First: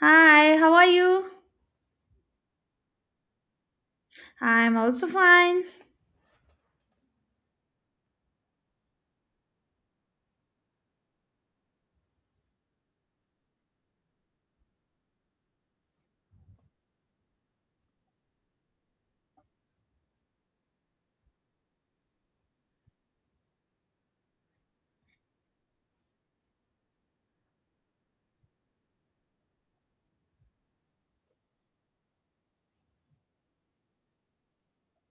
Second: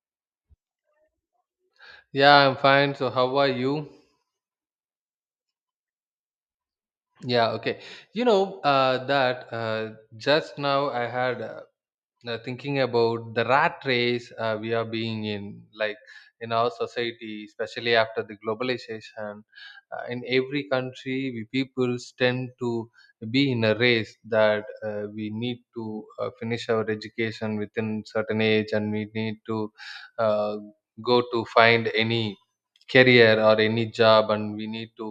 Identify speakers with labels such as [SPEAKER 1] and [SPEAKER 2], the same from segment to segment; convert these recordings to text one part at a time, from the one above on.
[SPEAKER 1] Hi, how are you?
[SPEAKER 2] Yeah, I'm fine. So, how are you?
[SPEAKER 1] I'm also fine.
[SPEAKER 2] Yeah, okay. That just now I had thinking about the rat race we are being in, like in our society, especially after the globalization. In every country, we people tend to be in a race that we need to finish our education within certain age, and we need to uh, go to find any career or any job, and we need to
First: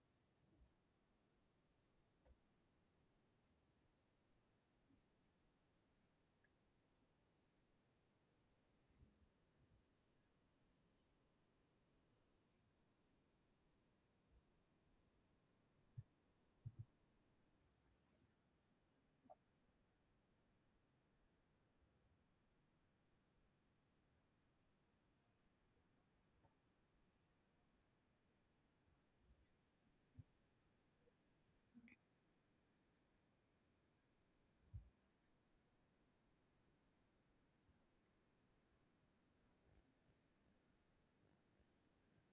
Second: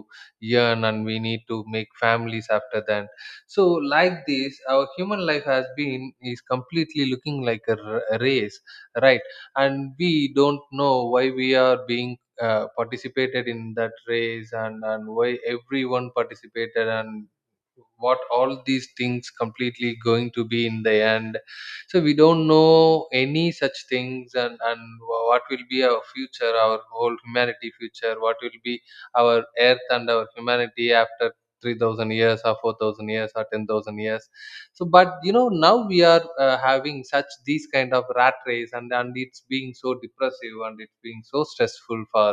[SPEAKER 2] earn, and we need to make families after that. So like this, our human life has been is completely looking like a race, right? And we don't know why we are being participated in that race, and why everyone participated, and what all these things completely going to be in the end. So we don't know any such things, and what will be our future, our whole humanity future, what will be our Earth and our humanity after 3000 years or 4000 years or 10,000 years. So but you know, now we are having such these kind of rat race, and it's being so depressive, and it's being so stressful for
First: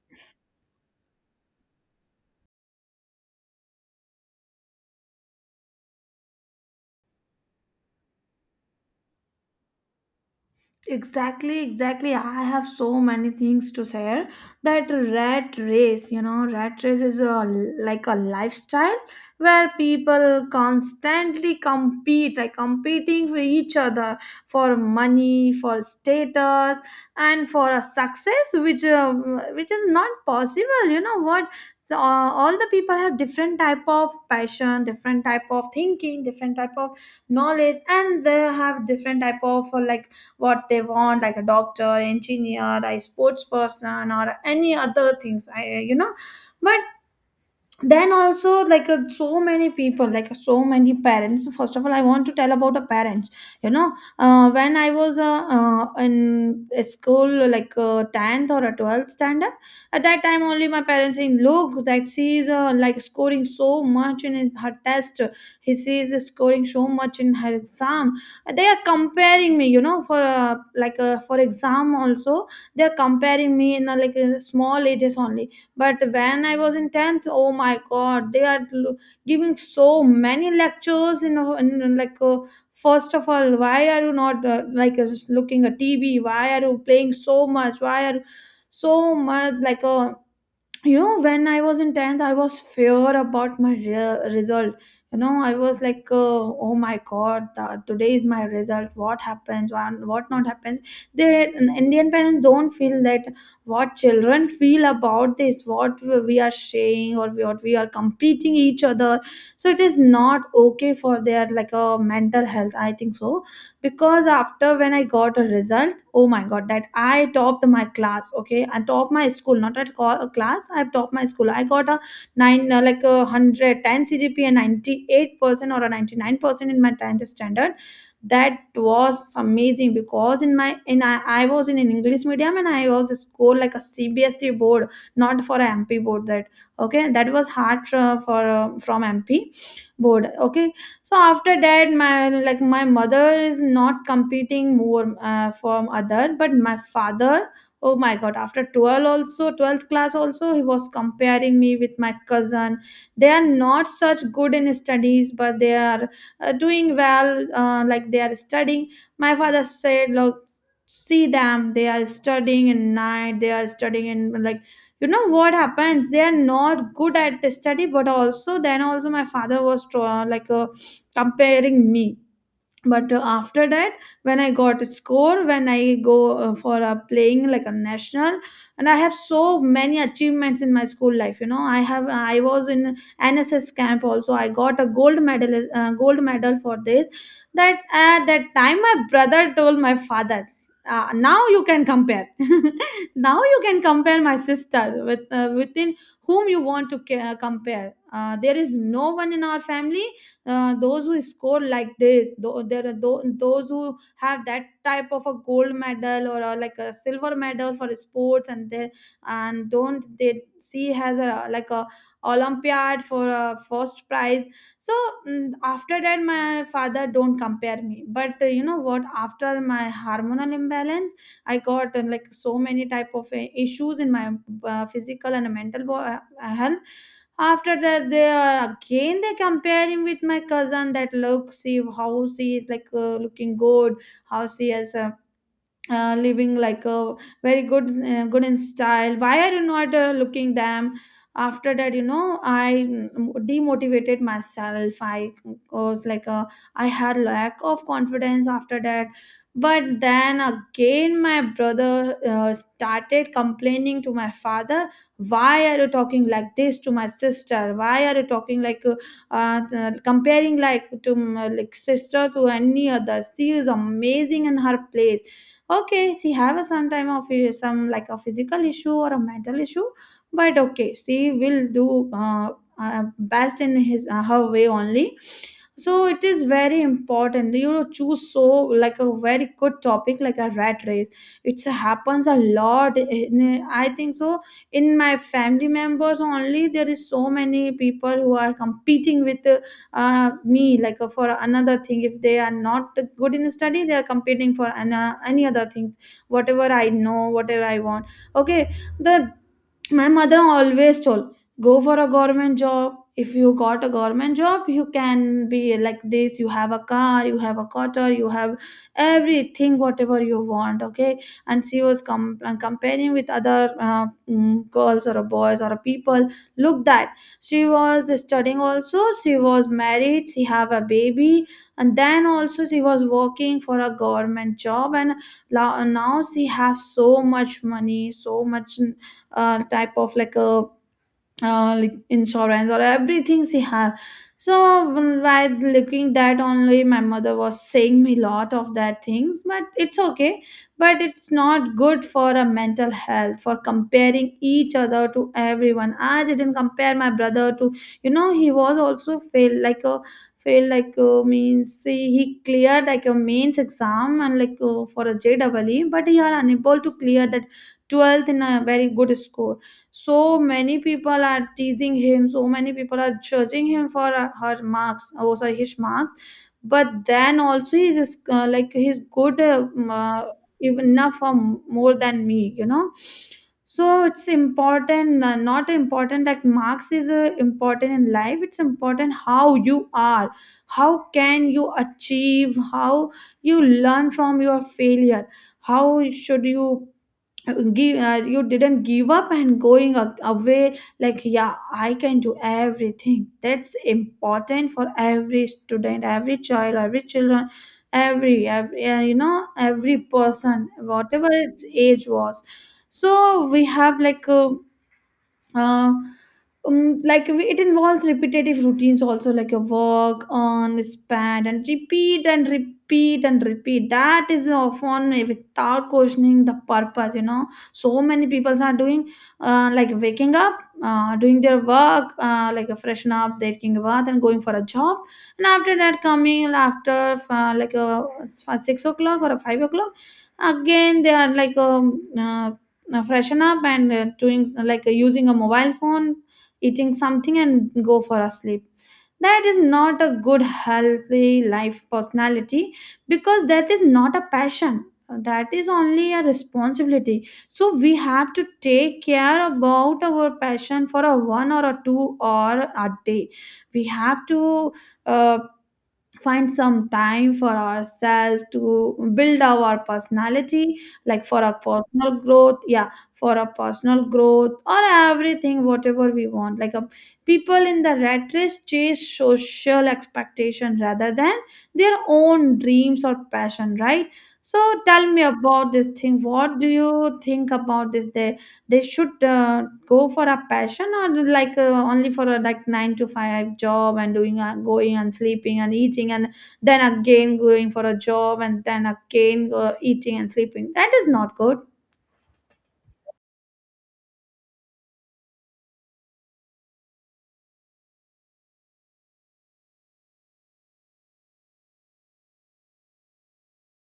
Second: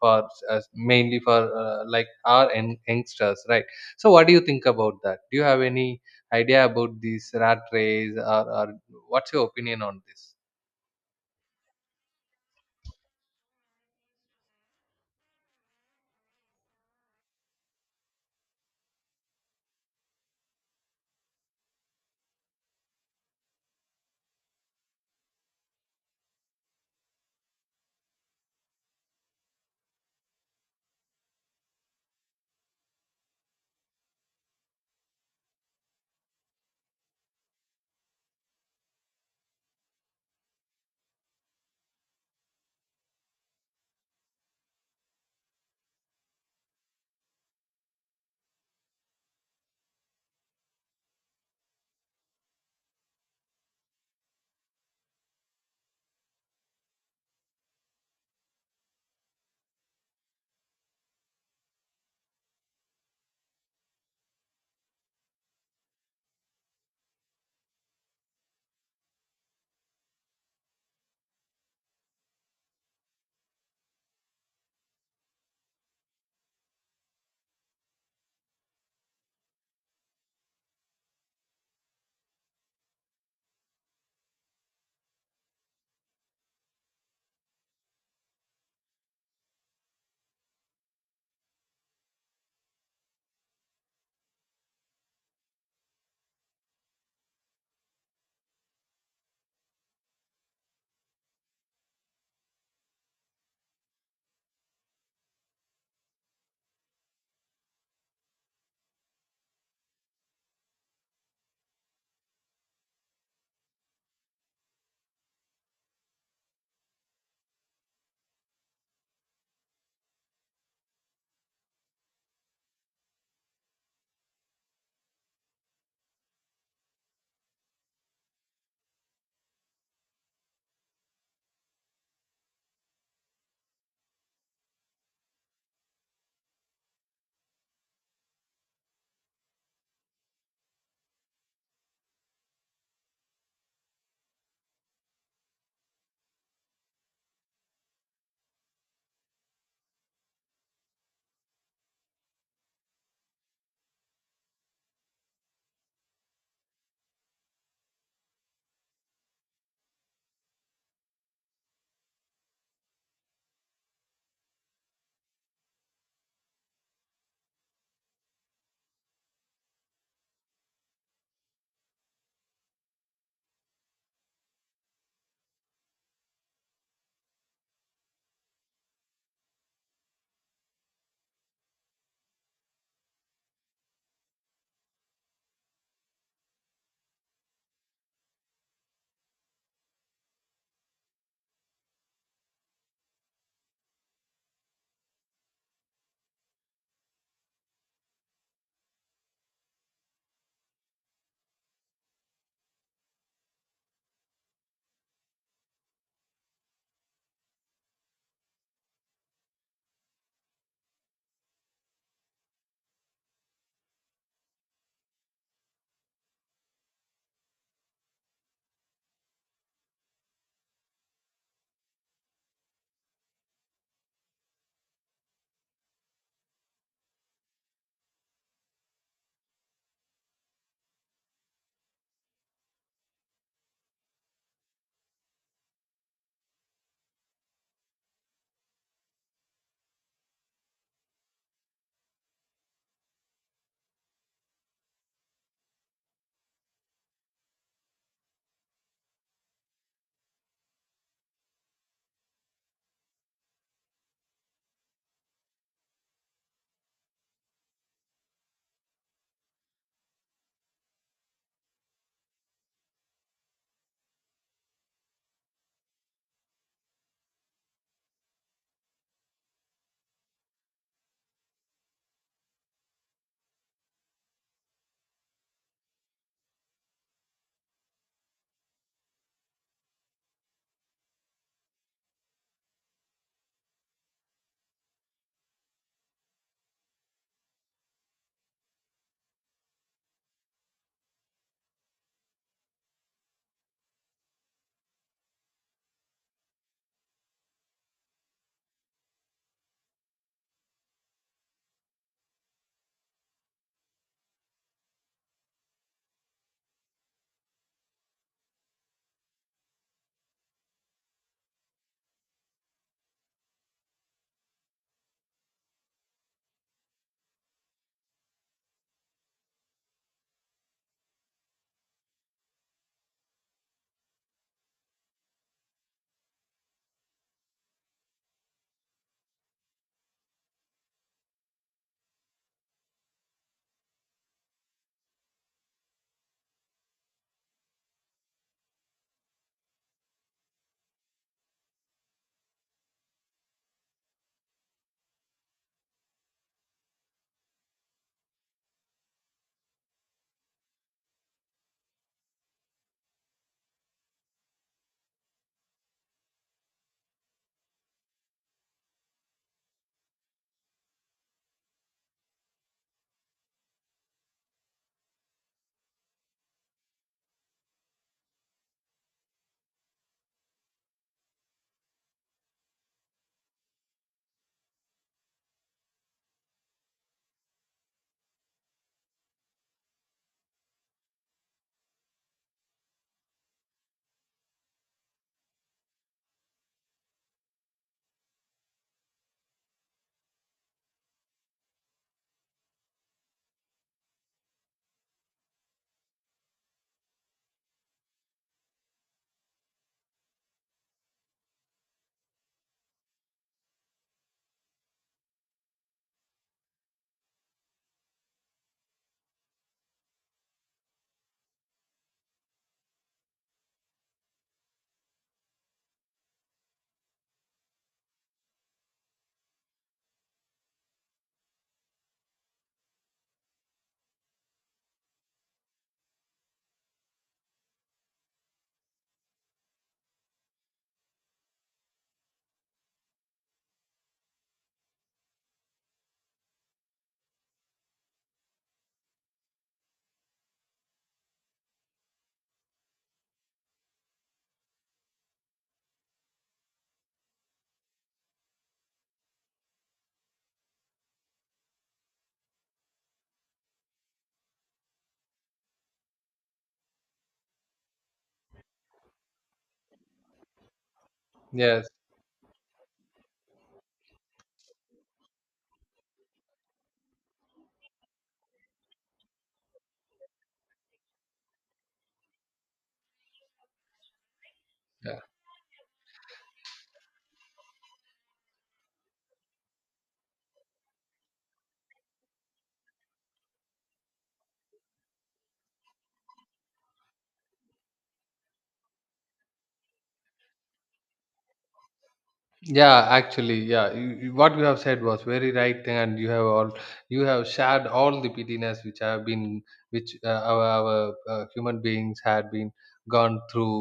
[SPEAKER 2] for uh, mainly for like our youngsters, right? So what do you think about that? Do you have any idea about this rat race, or what's your opinion on this?
[SPEAKER 1] Exactly, exactly. I have so many things to share. That rat race, you know, rat race is a, like a lifestyle where people constantly compete, like competing for each other for money, for status, and for a success, which is not possible. You know what? So, all the people have different type of passion, different type of thinking, different type of knowledge, and they have different type of like what they want, like a doctor, engineer, a sports person or any other things, I, you know, but then also like so many people, like so many parents. First of all, I want to tell about a parents, you know. When I was in a school, like 10th or a 12th standard. At that time only my parents saying, look, that she is like scoring so much in her test, he she is scoring so much in her exam. They are comparing me, you know, for like for exam also. They are comparing me in like small ages only. But when I was in 10th, oh my god, giving so many lectures in, in like first of all, why are you not like just looking at TV, why are you playing so much, why are you so much like a, you know. When I was in 10th, I was fear about my result. You know, I was like oh my god, that today is my result, what happens and what not happens. They, Indian parents don't feel that, what children feel about this, what we are saying or what we are competing each other. So it is not okay for their like a mental health, I think so. Because after when I got a result, oh my god, that I topped my class. Okay, I topped my school, not at class, I topped my school. I got a 9, like a 110 CGP, and 98% or a 99% in my 10th standard. That was amazing because in my in I was in an English medium, and I was a school like a CBSE board, not for a MP board. That okay, that was hard for from MP board. Okay, so after that my, like my mother is not competing more from other, but my father, oh my god, after 12 also, 12th class also, he was comparing me with my cousin. They are not such good in studies, but they are doing well, like they are studying. My father said, look, see them, they are studying in night, they are studying in like, you know what happens, they are not good at the study, but also then also my father was like a comparing me. But after that, when I got a score, when I go for a playing like a national, and I have so many achievements in my school life, you know, I have, I was in NSS camp also, I got a gold medal, gold medal for this. That at that time my brother told my father, now you can compare, now you can compare my sister with within whom you want to compare. There is no one in our family, those who score like this, though there are those who have that type of a gold medal or a, like a silver medal for sports, and they, and don't they see has a like a olympiad for a first prize. So mm, after that my father don't compare me, but you know what, after my hormonal imbalance, I got like so many type of issues in my physical and mental health. After that they, again they compare him with my cousin, that look, see how she is like looking good, how she has living like a very good, good in style, why are you not looking them. After that, you know, I mm, demotivated myself, I was like a, I had lack of confidence after that. But then again my brother started complaining to my father, why are you talking like this to my sister, why are you talking like comparing like to mm, like sister to any other, she is amazing in her place. Okay, she have a some time of some like a physical issue or a mental issue, but okay, she will do, best in his, her way only. So it is very important, you know, choose so like a very good topic, like a rat race. It happens a lot in, I think so, in my family members only, there is so many people who are competing with me, like for another thing. If they are not good in study, they are competing for an, any other things, whatever I know whatever I want. Okay, the my mother always told, go for a government job, if you got a government job, you can be like this, you have a car, you have a quarter, you have everything whatever you want. Okay, and she was comparing with other, girls or a boys or a people, look that she was studying also, she was married, she have a baby, and then also she was working for a government job, and now she have so much money, so much type of like a, like insurance or everything she have. So while looking that only, my mother was saying me lot of that things, but it's okay, but it's not good for a mental health for comparing each other to everyone. I didn't compare my brother to, you know, he was also fail like a, fail like means see, he cleared like a mains exam and like for a JEE, but he are unable to clear that 12th in a very good score. So many people are teasing him, so many people are judging him for her marks, oh sorry, his marks. But then also he's like he's good, even enough for more than me, you know. So it's important, not important that marks is important in life, it's important how you are, how can you achieve, how you learn from your failure, how should you give, you didn't give up and going away, like yeah, I can do everything, that's important for every student, every child, every children, every you know, every person whatever its age was. So we have like, uh, like it involves repetitive routines also, like your work on span and repeat and repeat and repeat, that is often without questioning the purpose, you know. So many people are doing, like waking up, doing their work, like a freshen up, taking a bath and going for a job, and after that coming after, like a, 6 o'clock or a 5 o'clock, again they are like, now freshen up and doing like using a mobile phone, eating something, and go for a sleep. That is not a good, healthy life personality, because that is not a passion. That is only a responsibility. So we have to take care about our passion for a one or a two or a day. We have to. Uh, Find some time for ourselves to build our personality, like for a
[SPEAKER 2] Yes.
[SPEAKER 1] personal growth, yeah, for a personal growth or everything whatever we want, like a, people in the rat race chase social expectation rather than their own dreams or passion, right? So tell
[SPEAKER 2] Yeah.
[SPEAKER 1] me about this thing, what do you think about this? They should go for a passion, or like only for a like 9 to 5 job and doing going and sleeping and eating, and then again going for a job and then again eating and sleeping, that is not good.
[SPEAKER 2] Yeah, actually, yeah, what you have said was very right thing, and you have all you have shared all the pettiness which have been which our human beings had been gone through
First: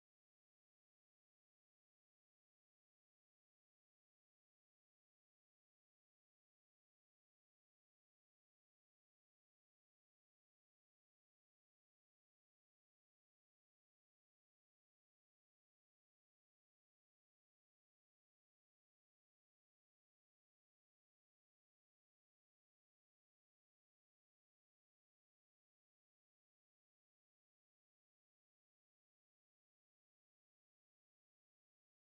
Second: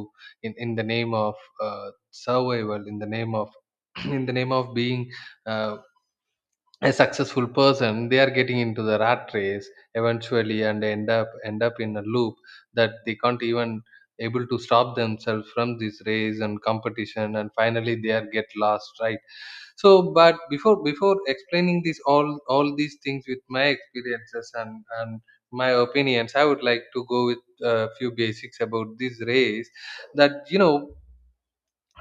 [SPEAKER 2] in the name of uh, survival, in the name of in the name of being uh, a successful person. They are getting into the rat race eventually, and they end up in a loop that they can't even able to stop themselves from this race and competition, and finally they are get lost, right? So but before explaining this all these things with my experiences and my opinions, I would like to go with a few basics about this race. That you know,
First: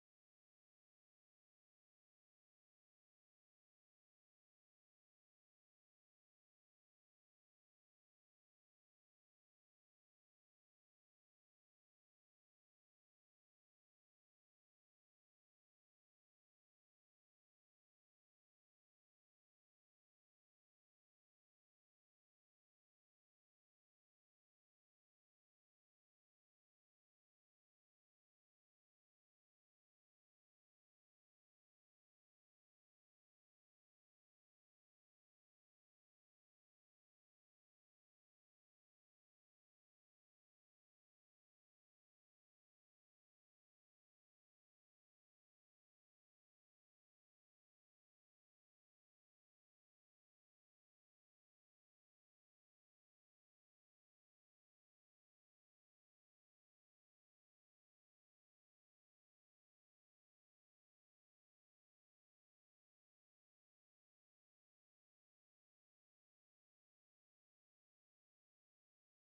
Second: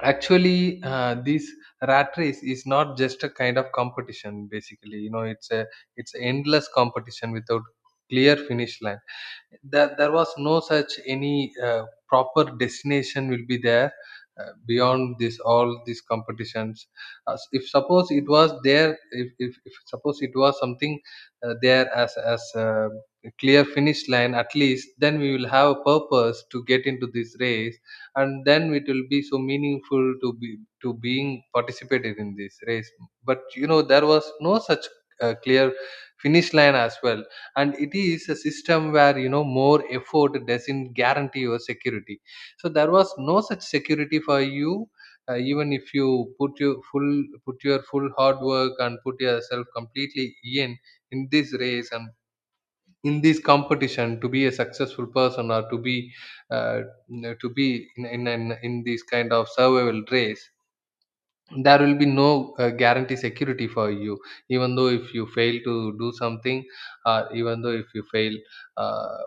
[SPEAKER 2] actually this rat race is not just a kind of competition. Basically, you know, it's a it's endless competition without clear finish line. There was no such any proper destination will be there beyond this all these competitions. If suppose it was there, if suppose it was something there as a clear finish line, at least then we will have a purpose to get into this race, and then it will be so meaningful to be to being participated in this race. But you know, there was no such clear finish line as well. And it is a system where, you know, more effort doesn't guarantee your security. So there was no such security for you. Even if you put your full hard work and put yourself completely in in this race and in this competition to be a successful person, or uh, to be in this kind of survival race, there will be no guarantee security for you. Even though if you fail to do something, even though if you fail, uh,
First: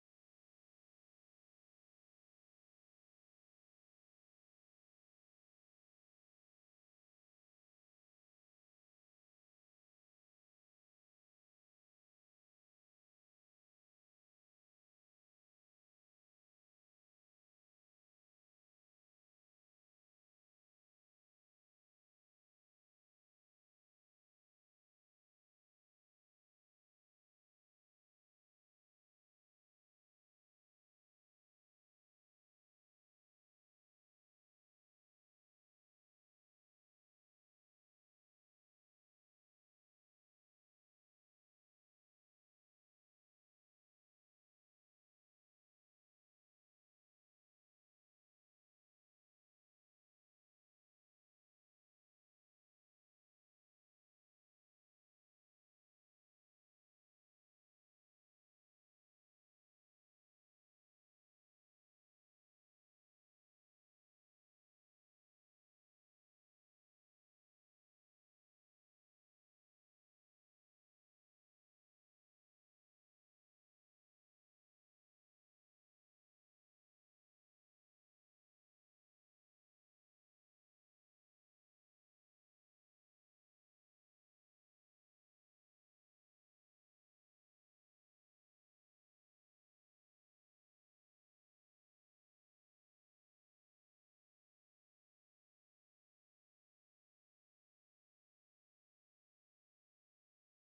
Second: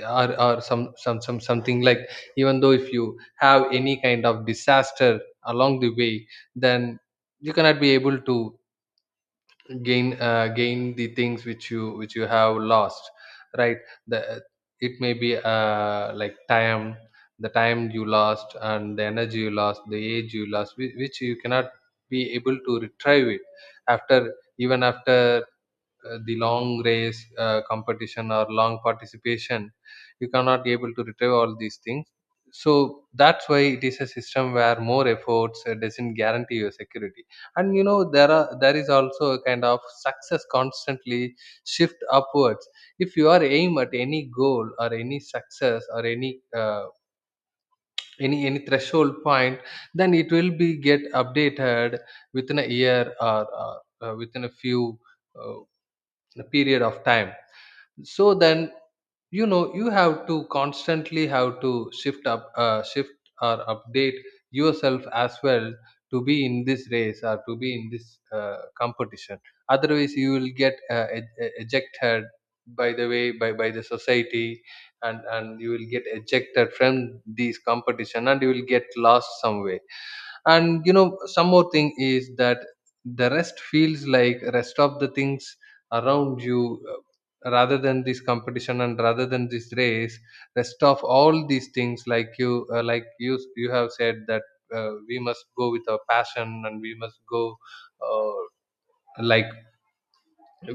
[SPEAKER 2] or something like, even though if you have any kind of disaster along the way, then you cannot be able to gain the things which you have lost, right? The it may be like time, the time you lost, and the energy you lost, the age you lost, which you cannot be able to retrieve it after, even after the long race competition or long participation, you cannot able to retrieve all these things. So that's why it is a system where more efforts doesn't guarantee your security. And you know, there is also a kind of success constantly shift upwards. If you are aim at any goal or any success or uh, any threshold point, then it will be get updated within a year, or within a few uh, period of time. So then you know, you have to constantly have to shift or update yourself as well, to be in this race or to be in this competition. Otherwise you will get ejected by the way by the society, and you will get ejected from these competition, and you will get lost somewhere. And you know, some more thing is that the rest feels like rest of the things around you, rather than this competition and rather than this race, rest of all these things. Like you like you have said that we must go with our passion, and we must go uh, like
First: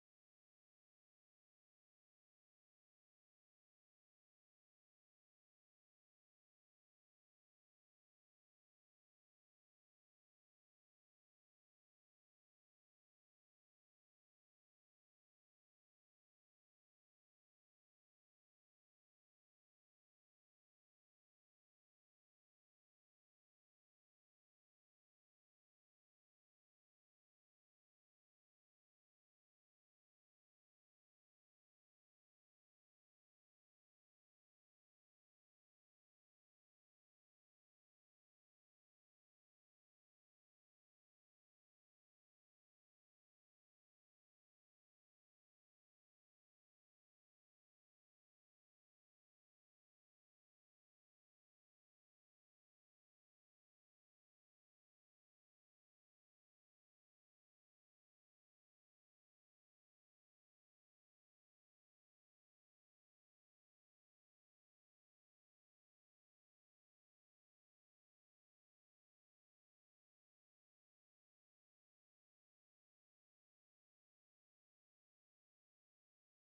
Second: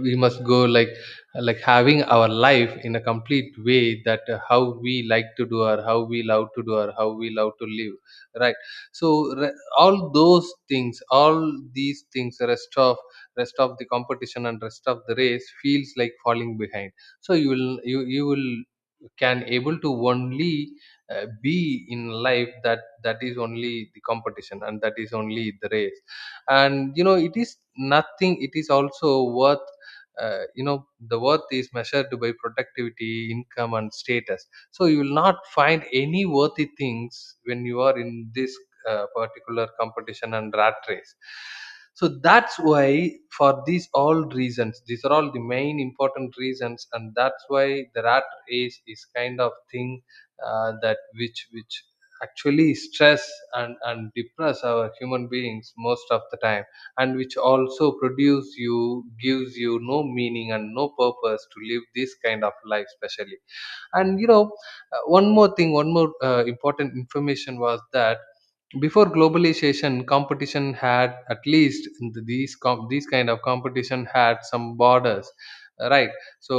[SPEAKER 2] we must go like like having our life in a complete way, that how we like to do, or how we love to do, or how we love to live, right? So all those things, all these things, rest of the competition and rest of the race feels like falling behind. So you will can able to only be in life that is only the competition and that is only the race. And you know, it is nothing, it is also worth. You know, the worth is measured by productivity, income and status. So you will not find any worthy things when you are in this particular competition and rat race. So that's why for these all reasons, these are all the main important reasons, and that's why the rat race is kind of thing that which actually stress and depress our human beings most of the time, and which also produce you gives you no meaning and no purpose to live this kind of life, especially. And you know, one more thing, one more important information was that before globalization, competition had at least in the- these com- these kind of competition had some borders, right? So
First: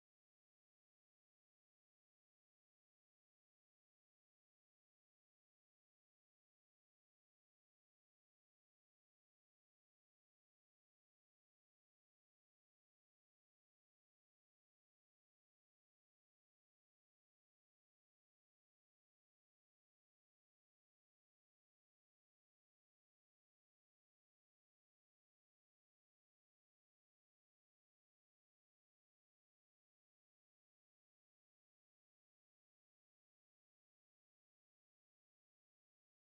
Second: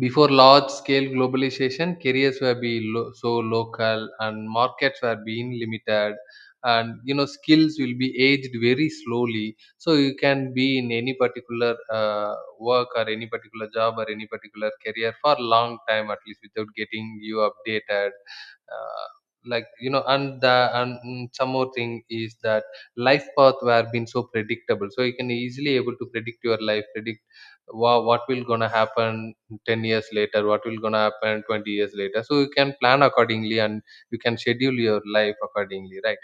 [SPEAKER 2] before large scale globalization, careers were being so local, and markets were being limited. And you know, skills will be aged very slowly, so you can be in any particular work, or any particular job, or any particular career for long time, at least without getting you updated. uh, like you know, and some more thing is that life path were been so predictable. So you can easily able to predict your life predict what will gonna happen 10 years later, what will gonna happen 20 years later, so you can plan accordingly, and you can schedule your life accordingly, right?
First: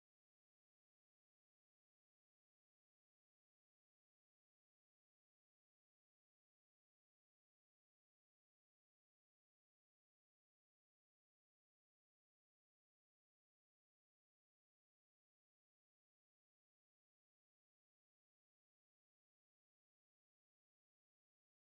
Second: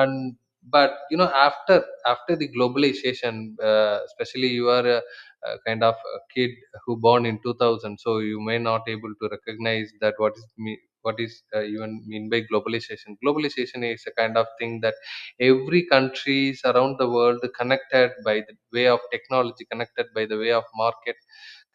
[SPEAKER 2] And but you know, after after the globalization, especially you are a kind of a kid who born in 2000, so you may not able to recognize that what is me, what is even mean by globalization. Globalization is a kind of thing that every countries around the world connected by the way of technology, connected by the way of market,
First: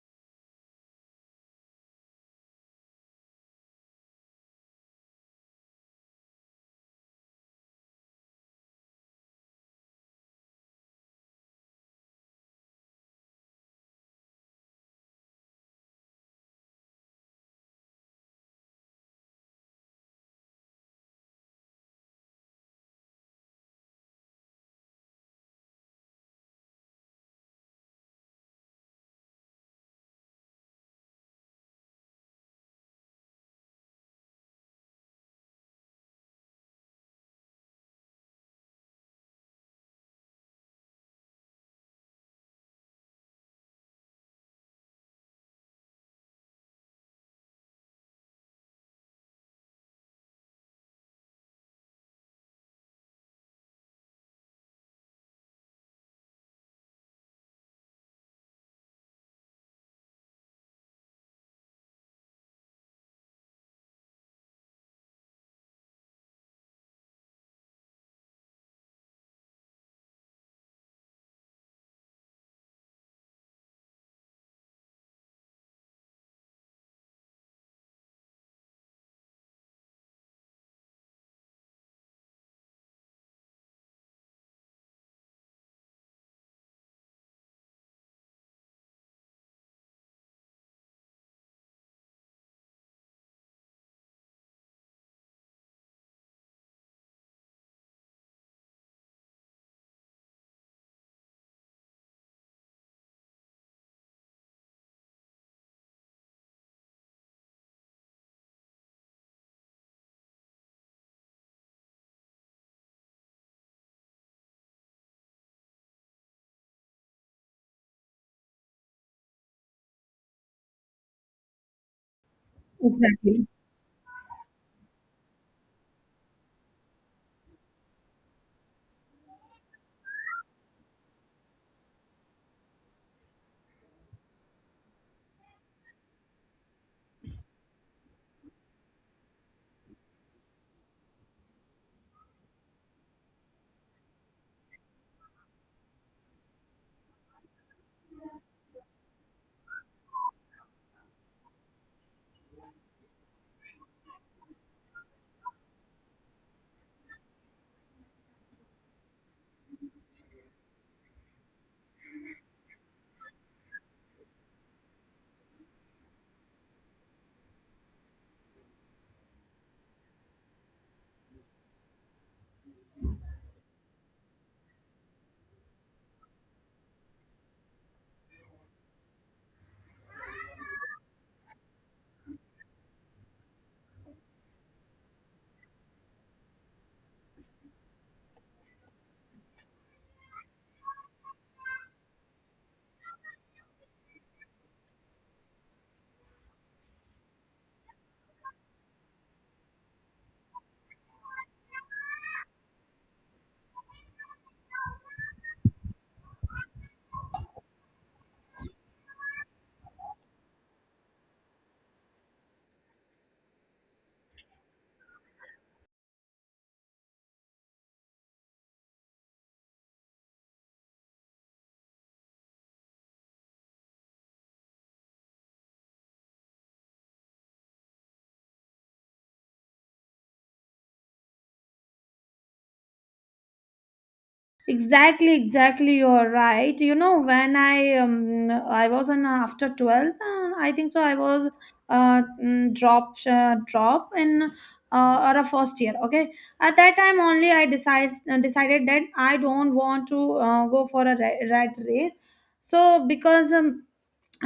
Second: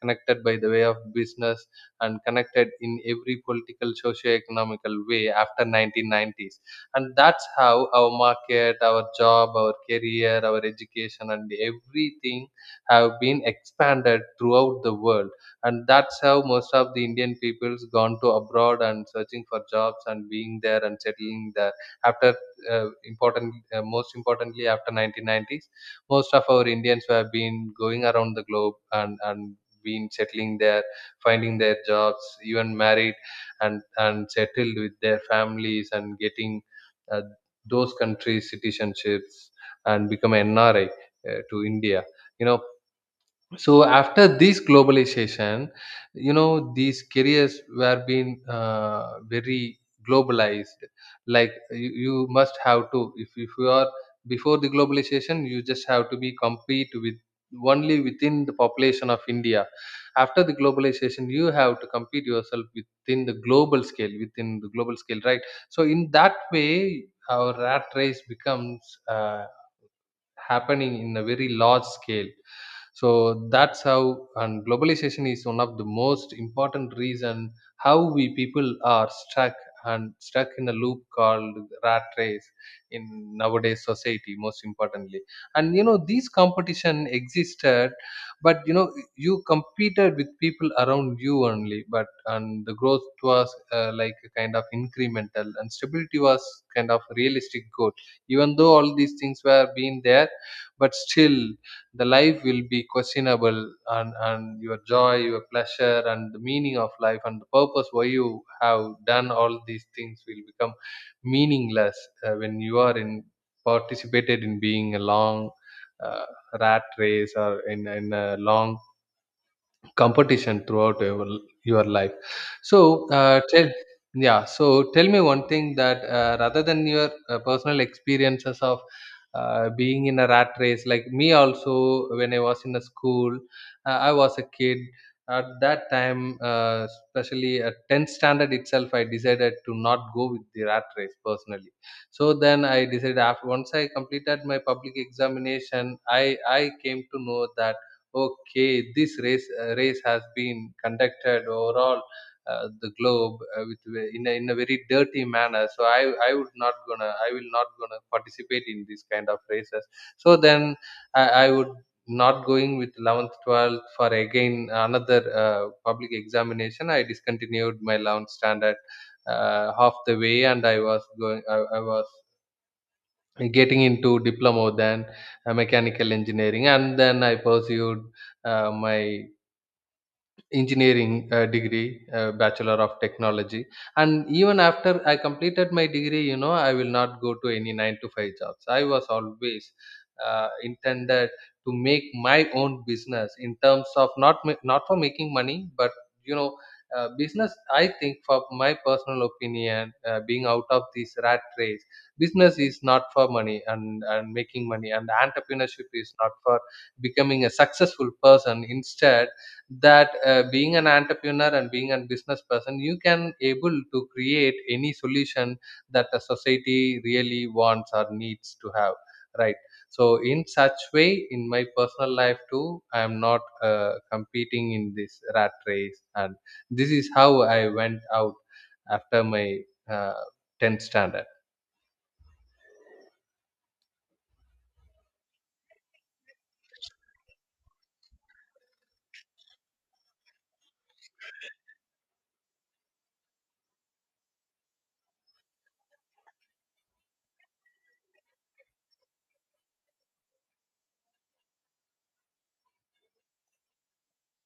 [SPEAKER 2] connected by the way of business, and connected in every political socio-economical way after 1990s. And that's how our market, our job, our career, our education and everything have been expanded throughout the world. And that's how most of the Indian peoples gone to abroad and searching for jobs and being there and settling there after. Important Most importantly, after 1990s, most of our Indians who have been going around the globe and been settling there, finding their jobs, even married, and settled with their families, and getting uh, those countries citizenships and become NRI to India, you know. So after this globalization, you know, these careers were being very globalized. Like you must have to, if you are, before the globalization you just have to be compete with only within the population of India. After the globalization, you have to compete yourself within the global scale, within the global scale, right? So in that way, our rat race becomes happening in a very large scale. So that's how, and globalization is one of the most important reason how we people are stuck and stuck in a loop called rat race in nowadays society, most importantly. And you know, these competition existed, but you know, you competed with people around you only. But and the growth was like a kind of incremental, and stability was kind of realistic goal. Even though all these things were being there, but still the life will be questionable, and your joy, your pleasure, and the meaning of life, and the purpose why you have done all these things will become meaningless, when you are in participated in being a long uh, rat race or In a long competition throughout your life. So
[SPEAKER 1] Exactly.
[SPEAKER 2] tell Yeah, so tell me one thing that, rather than your personal experiences of being in a rat race. Like me also, when I was in a school, I was a kid at that time. Especially at 10th standard itself, I decided to not go with the rat race personally. So then I decided, after once I completed my public examination, I came to know that, okay, this race, race has been conducted overall the globe with in a very dirty manner. So I would not gonna, I will not gonna participate in this kind of races. So then I would not going with 11th, 12th for again another public examination. I discontinued my 11th standard half the way, and I was going, I was getting into diploma, than mechanical engineering, and then I pursued my engineering degree, bachelor of technology. And even after I completed my degree, you know, I will not go to any 9 to 5 jobs. I was always intended to make my own business, in terms of not not for making money, but you know, business. I think, for my personal opinion, being out of this rat race, business is not for money, and making money, and entrepreneurship is not for becoming a successful person. Instead that, being an entrepreneur and being a business person, you can able to create any solution that the society really wants or needs to have, right? So in such way, in my personal life too, I am not competing in this rat race, and this is how I went out after my uh, 10th standard.
[SPEAKER 1] Exactly, exactly. You're right. You know, when I was on after 12th, I think so. I was drop in or a first year. Okay, at that time only I decides decided that I don't want to go for a red race. So because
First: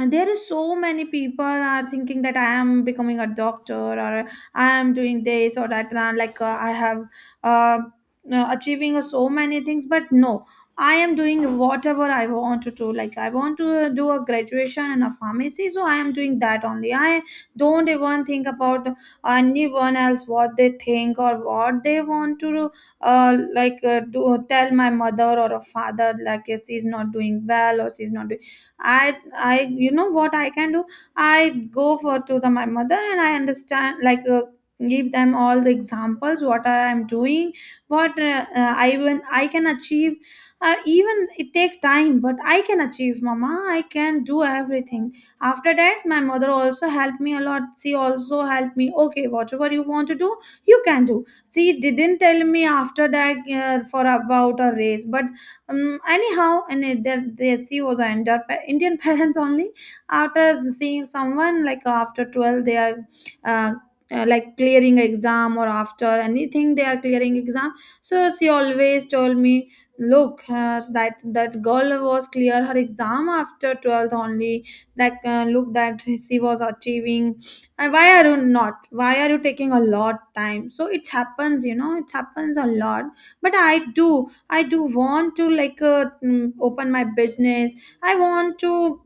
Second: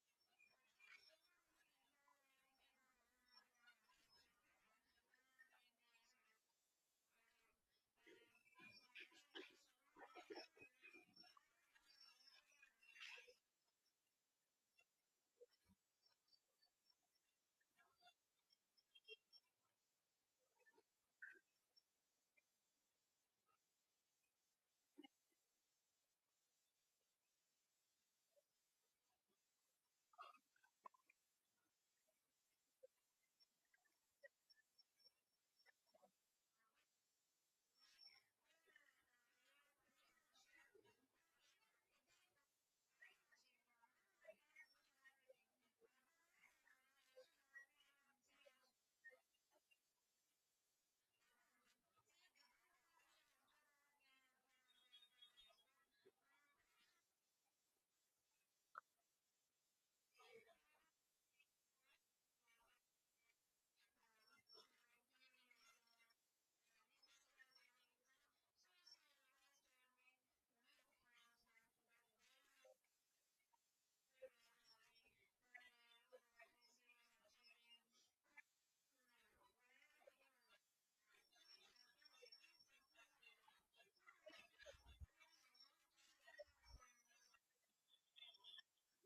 [SPEAKER 1] and there is so many people are thinking that I am becoming a doctor or I am doing this or that. And I'm like I have uh, achieving so many things. But no, I am doing whatever I want to do. Like I want to do a graduation in a pharmacy, so I am doing that only. I don't even think about anyone else, what they think or what they want to do. Tell my mother or a father like yes, she's not doing well or she's not doing. I i you know what I can do. I go for to the, my mother and I understand give them all the examples what I am doing, what I even I can achieve. Even it takes time but I can achieve. Mama, I can do everything. After that my mother also helped me a lot. She also helped me, okay, whatever you want to do you can do. She didn't tell me after that for about a raise. But anyhow, that the she was an Indian Indian parents only. After seeing someone like after 12, they are uh, like clearing exam, or after anything they are clearing exam. So she always told me, look, that girl was clear her exam after 12th only. That look that she was achieving. And why are you not? Why are you taking a lot time? So it happens, it happens a lot. But I do want to like open my business. I want to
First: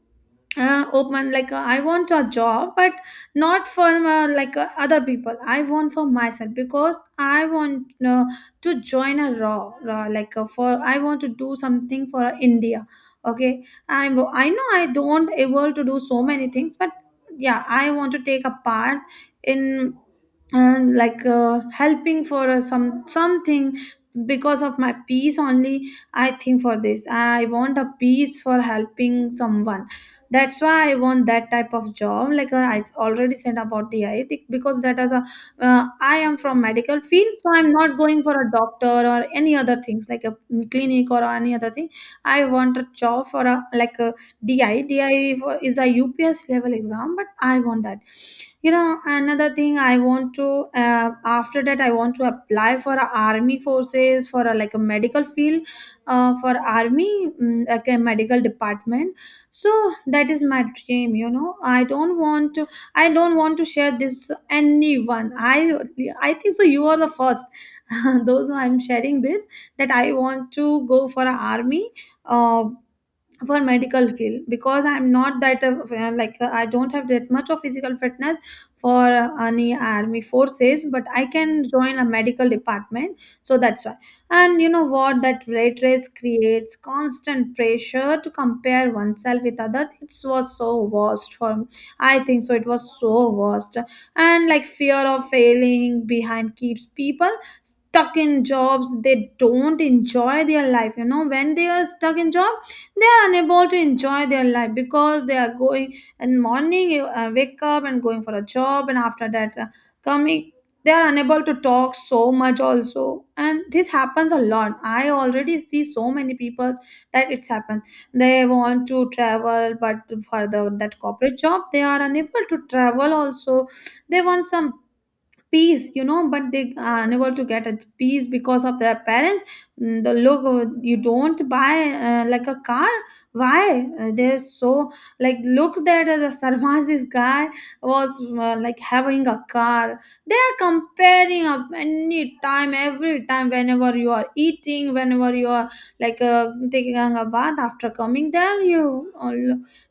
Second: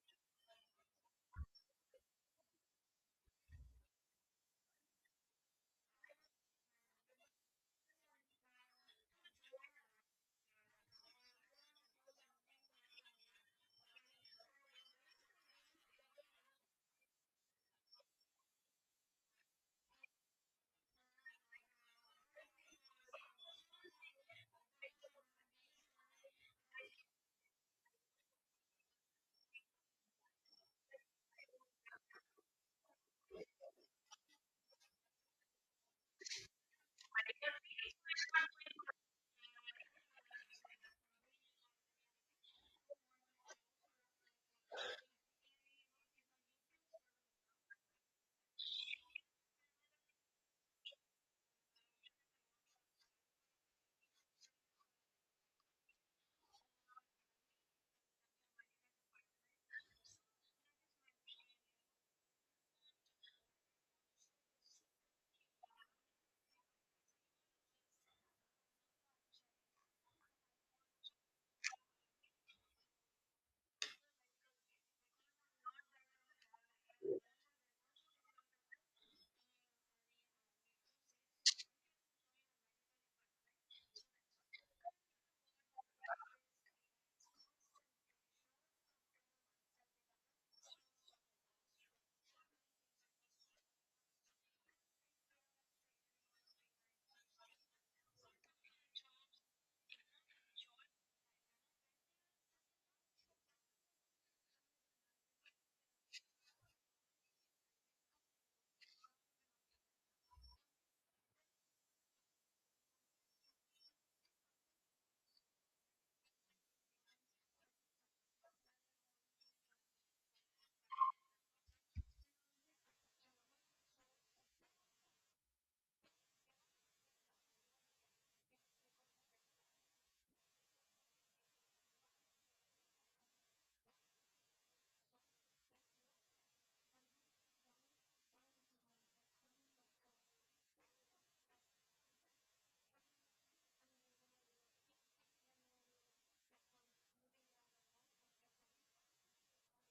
[SPEAKER 1] open I want a job but not for other people. I want for myself because I want to join a raw like for I want to do something for India. Okay, I know I don't able to do so many things, but yeah I want to take a part in and helping for some something. Because of my peace only I think, for this I want a peace for helping someone. That's why I want that type of job. I already said about the because that is as a I am from medical field, so I'm not going for a doctor or any other things, like a clinic or any other thing. I want a job for a like a di di is a ups level exam, but I want that. You know, another thing I want to uh, after that I want to apply for a army forces for a, like a medical field, for army, like a medical department. So that is my dream. You know, I don't want to I don't want to share this to anyone. I think so you are the first those who I'm sharing this, that I want to go for a army, uh, for medical field, because I'm not that I don't have that much of physical fitness for any army forces, but I can join a medical department. So that's why. And you know what, that rat race creates constant pressure to compare oneself with others. It was so worst for me. I think so it was so worst. And like fear of failing behind keeps people stuck in jobs they don't enjoy their life. You know, when they are stuck in job they are unable to enjoy their life, because they are going in morning. You wake up and going for a job, and after that coming, they are unable to talk so much also. And this happens a lot. I already see so many people that it's happened. They want to travel, but for the that corporate job they are unable to travel also. They want some peace, you know, but they are unable to get a peace because of their parents. The look you don't buy like a car. Why? They're so like look that Sarmaz, this guy was like having a car. They are comparing up any time, every time, whenever you are eating, whenever you are taking a bath, after coming there you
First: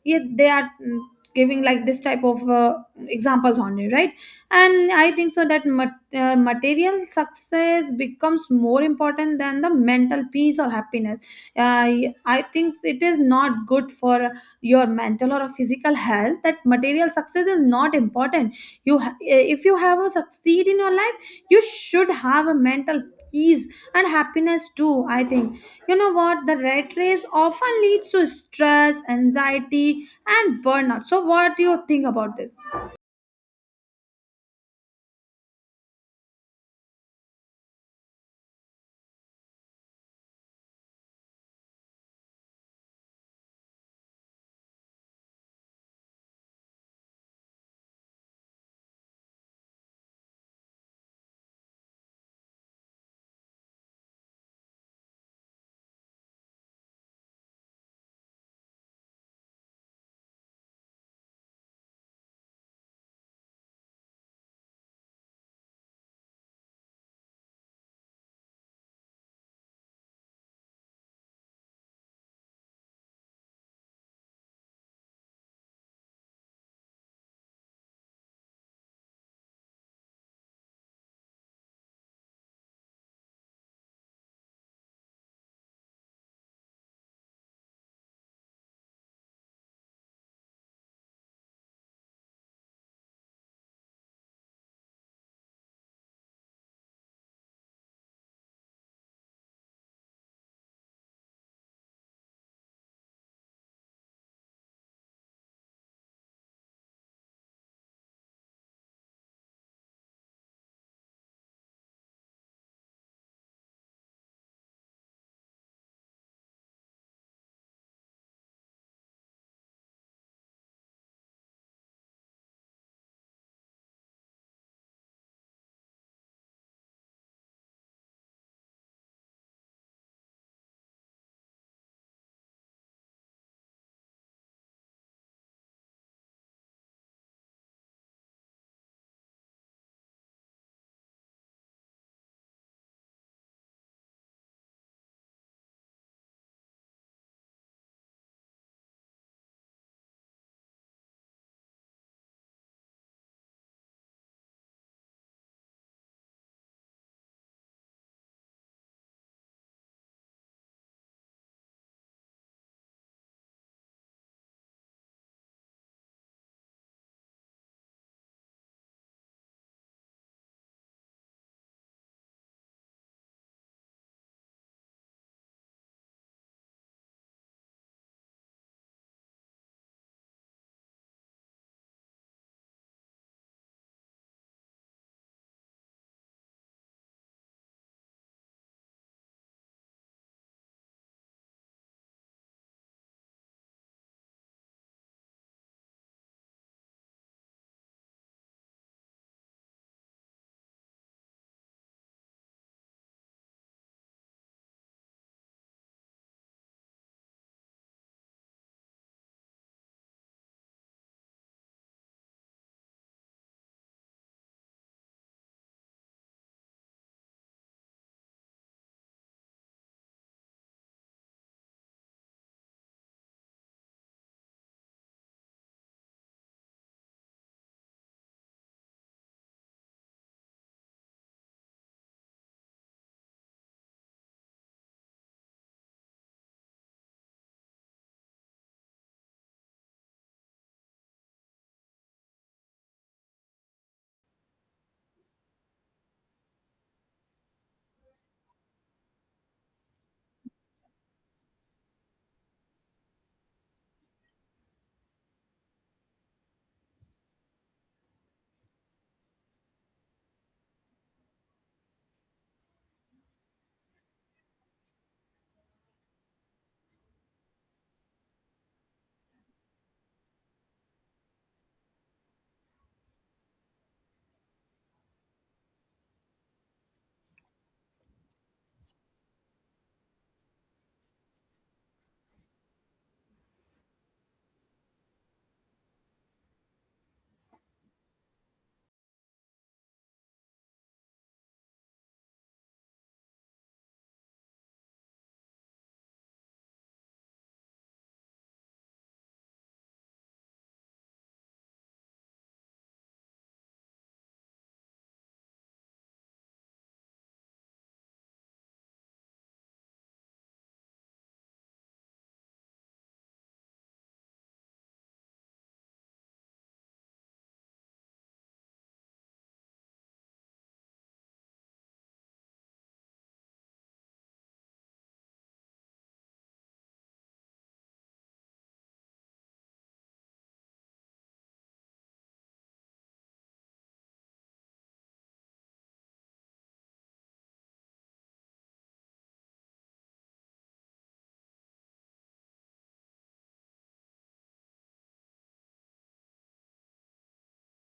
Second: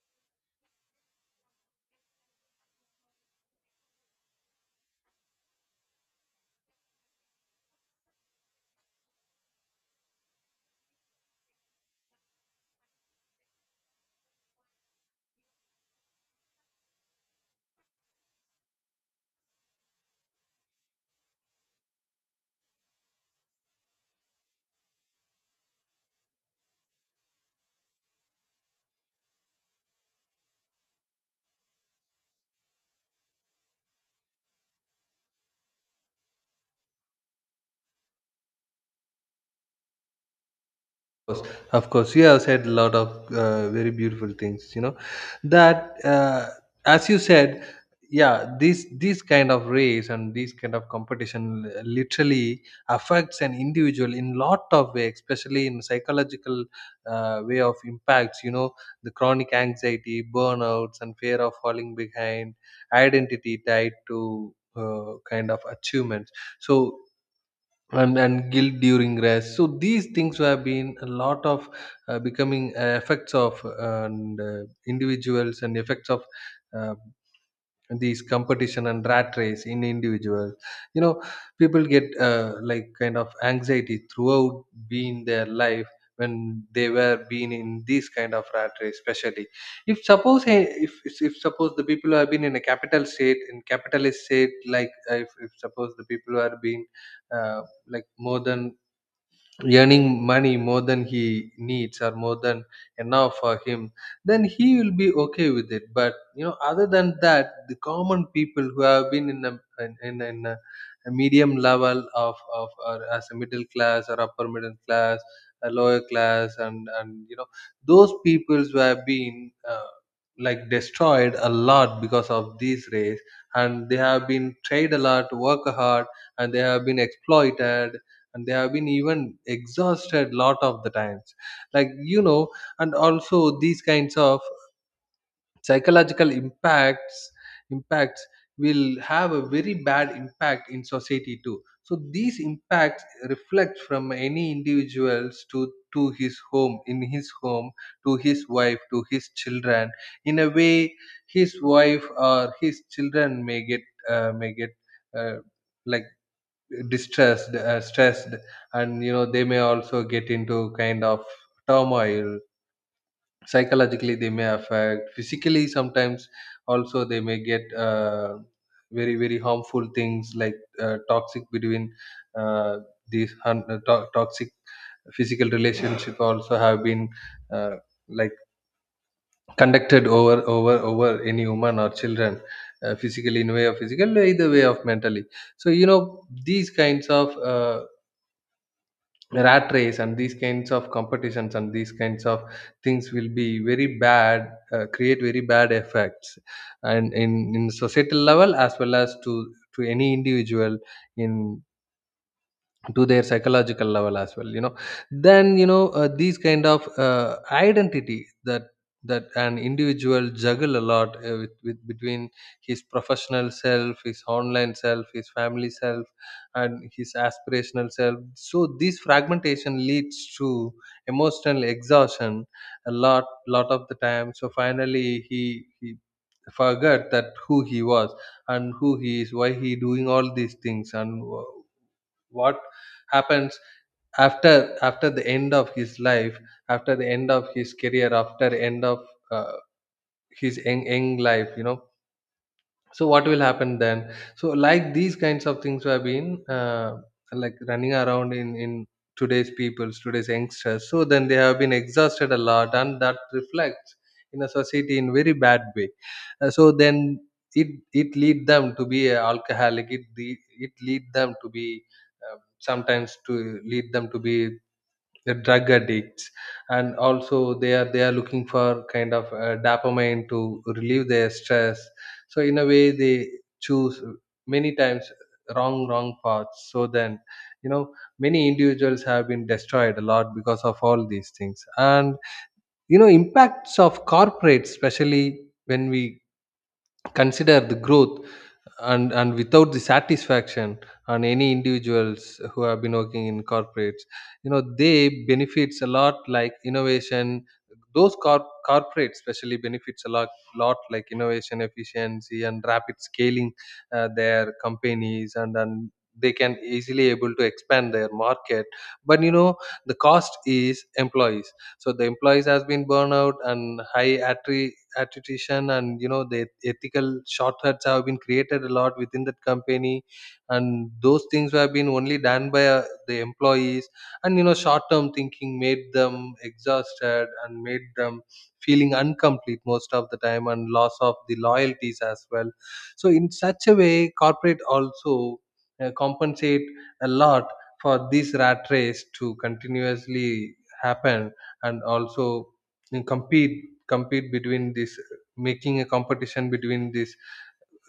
[SPEAKER 1] yeah, they are giving like this type of examples on you, right. And I think so that material success becomes more important than the mental peace or happiness. uh, I think it is not good for your mental or physical health. That material success is not important. If you have a succeed in your life, you should have a mental peace and happiness too, I think. You know what, the rat race often leads to stress, anxiety and burnout. So what do you think about this?
[SPEAKER 2] Course, of course, you have said a lot of very beautiful things. You know that, as you said, yeah, this kind of race and this kind of competition literally affects an individual in lot of way, especially in psychological way of impacts. You know, the chronic anxiety, burnouts, and fear of falling behind, identity tied to kind of achievements. So and guilt during rest, so these things have been a lot of becoming effects of and individuals and effects of uh, these competition and rat race in individuals. You know, people get like kind of anxiety throughout being their life, when they were being in this kind of rat race. Especially, if suppose if, if suppose the people who have been in a capital state, in capitalist state, like if suppose the people who are being uh, like more than earning money, more than he needs, or more than enough for him, then he will be okay with it. But you know, other than that, the common people who have been in a, in, in a medium level of, or as a middle class or upper middle class, a lower class, and you know, those peoples who have been like destroyed a lot because of this race, and they have been tried a lot to work hard, and they have been exploited, and they have been even exhausted lot of the times, like you know. And also these kinds of psychological impacts will have a very bad impact in society too. So these impacts reflect from any individuals to his home, in his home, to his wife, to his children. In a way, his wife or his children may get uh, may get uh, like distressed, stressed, and you know, they may also get into kind of turmoil psychologically. They may affect physically sometimes. Also, they may get very very harmful things, like toxic between, uh, toxic physical relationship also have been uh, like conducted over over over any woman or children, physically, in way of physical, either way of mentally. So you know, these kinds of rat race, and these kinds of competitions, and these kinds of things will be very bad, create very bad effects, and in societal level, as well as to any individual in to their psychological level as well, you know. Then, you know, these kind of identity, that that an individual juggle a lot with between his professional self, his online self, his family self, and his aspirational self. So this fragmentation leads to emotional exhaustion a lot lot of the time. So finally he forgot that who he was, and who he is, why he doing all these things, and what happens after after the end of his life, after the end of his career, after end of uh, his young life, you know. So what will happen then? So like these kinds of things have been like running around in today's people's, today's youngsters. So then they have been exhausted a lot, and that reflects in a society in very bad way. So then it it lead them to be a alcoholic, it lead them to be, um, sometimes to lead them to be the drug addicts. And also they are, they are looking for kind of dopamine to relieve their stress. So in a way, they choose many times wrong paths. So then, you know, many individuals have been destroyed a lot because of all these things. And you know, impacts of corporates especially, when we consider the growth, and without the satisfaction on any individuals who have been working in corporates. You know, they benefits a lot, like innovation. Those corporates especially benefits a lot, lot, like innovation, efficiency, and rapid scaling their companies, and they can easily able to expand their market. But you know, the cost is employees. So the employees has been burnout, and high attitude, and you know, the ethical shortcuts have been created a lot within that company. And those things have been only done by the employees. And you know, short term thinking made them exhausted, and made them feeling incomplete most of the time, and loss of the loyalties as well. So in such a way, corporate also compensate a lot for this rat race to continuously happen. And also, and compete between this, making a competition between these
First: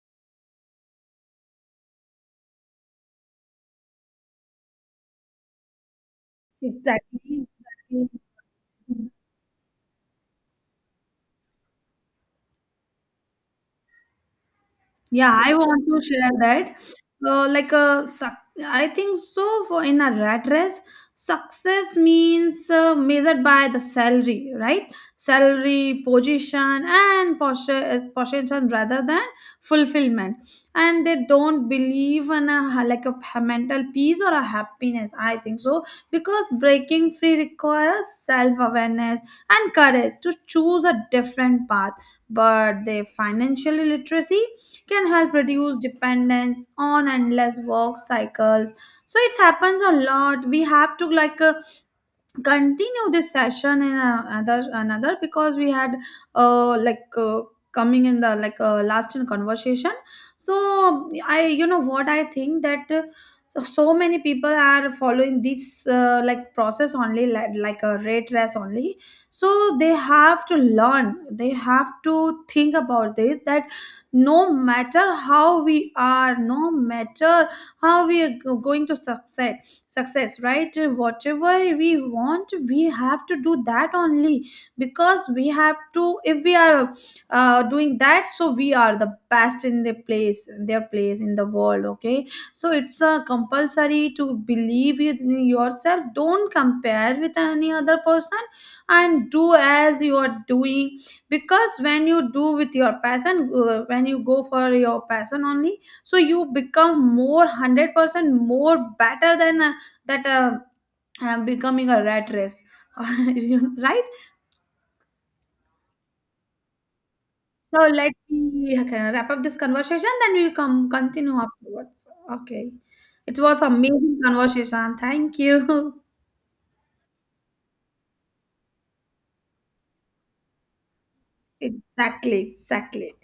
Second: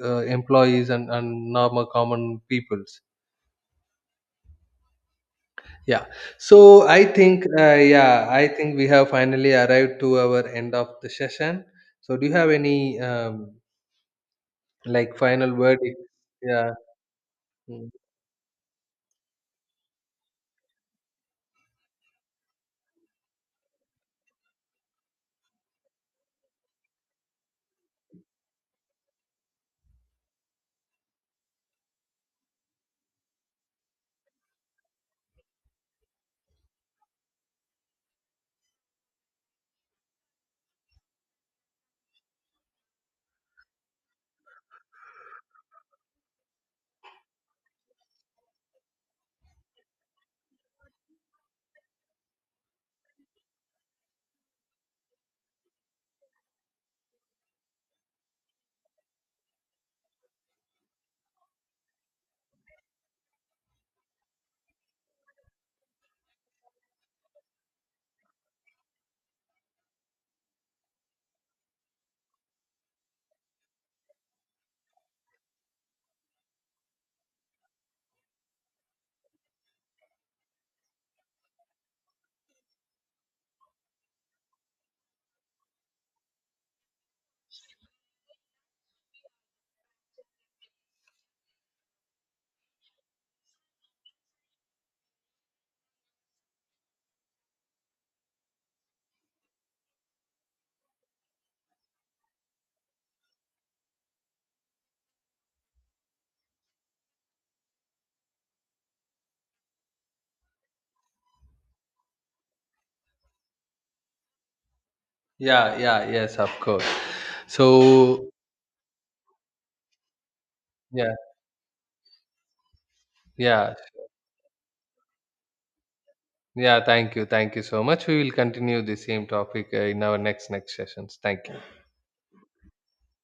[SPEAKER 2] employees, and normal common peoples, yeah. So I
[SPEAKER 1] Exactly,
[SPEAKER 2] think,
[SPEAKER 1] exactly.
[SPEAKER 2] yeah, I think we have finally arrived to our end of the session. So do you have any, like,
[SPEAKER 1] Yeah, I
[SPEAKER 2] final word?
[SPEAKER 1] want to share
[SPEAKER 2] Yeah.
[SPEAKER 1] that. Uh, like
[SPEAKER 2] Mm.
[SPEAKER 1] a, suc- I think so. For in a rat race, success means measured by the salary, right? Salary, position, and posture, position rather than fulfillment. And they don't believe in a mental peace or a happiness. I think so, because breaking free requires self awareness and courage to choose a different path. But the financial literacy can help reduce dependence on endless work cycles. So it happens a lot. We have to continue this session in another another, because we had uh like uh, coming in the last in conversation. So i, you know what, I think that so so many people are following this like process only, like a rate race only. So they have to learn, they have to think about this, that no matter how we are, no matter how we are going to success, success, right, whatever we want we have to do that only. Because we have to, if we are doing that, so we are the best in the place, their place in the world. Okay, so it's a compulsory to believe in yourself. Don't compare with any other person and do as you are doing. Because when you do with your passion, when you go for your passion only, so you become more 100% more better than that becoming a rat race. You- right.
[SPEAKER 2] Yeah, yeah, yes, of course.
[SPEAKER 1] So let
[SPEAKER 2] So
[SPEAKER 1] me, okay, wrap up this conversation then we come
[SPEAKER 2] yeah,
[SPEAKER 1] continue afterwards. Okay, it was
[SPEAKER 2] yeah,
[SPEAKER 1] amazing conversation, thank you.
[SPEAKER 2] yeah, thank you, thank you so much. We will continue the same topic in our next sessions. Thank you.
[SPEAKER 1] Exactly, exactly.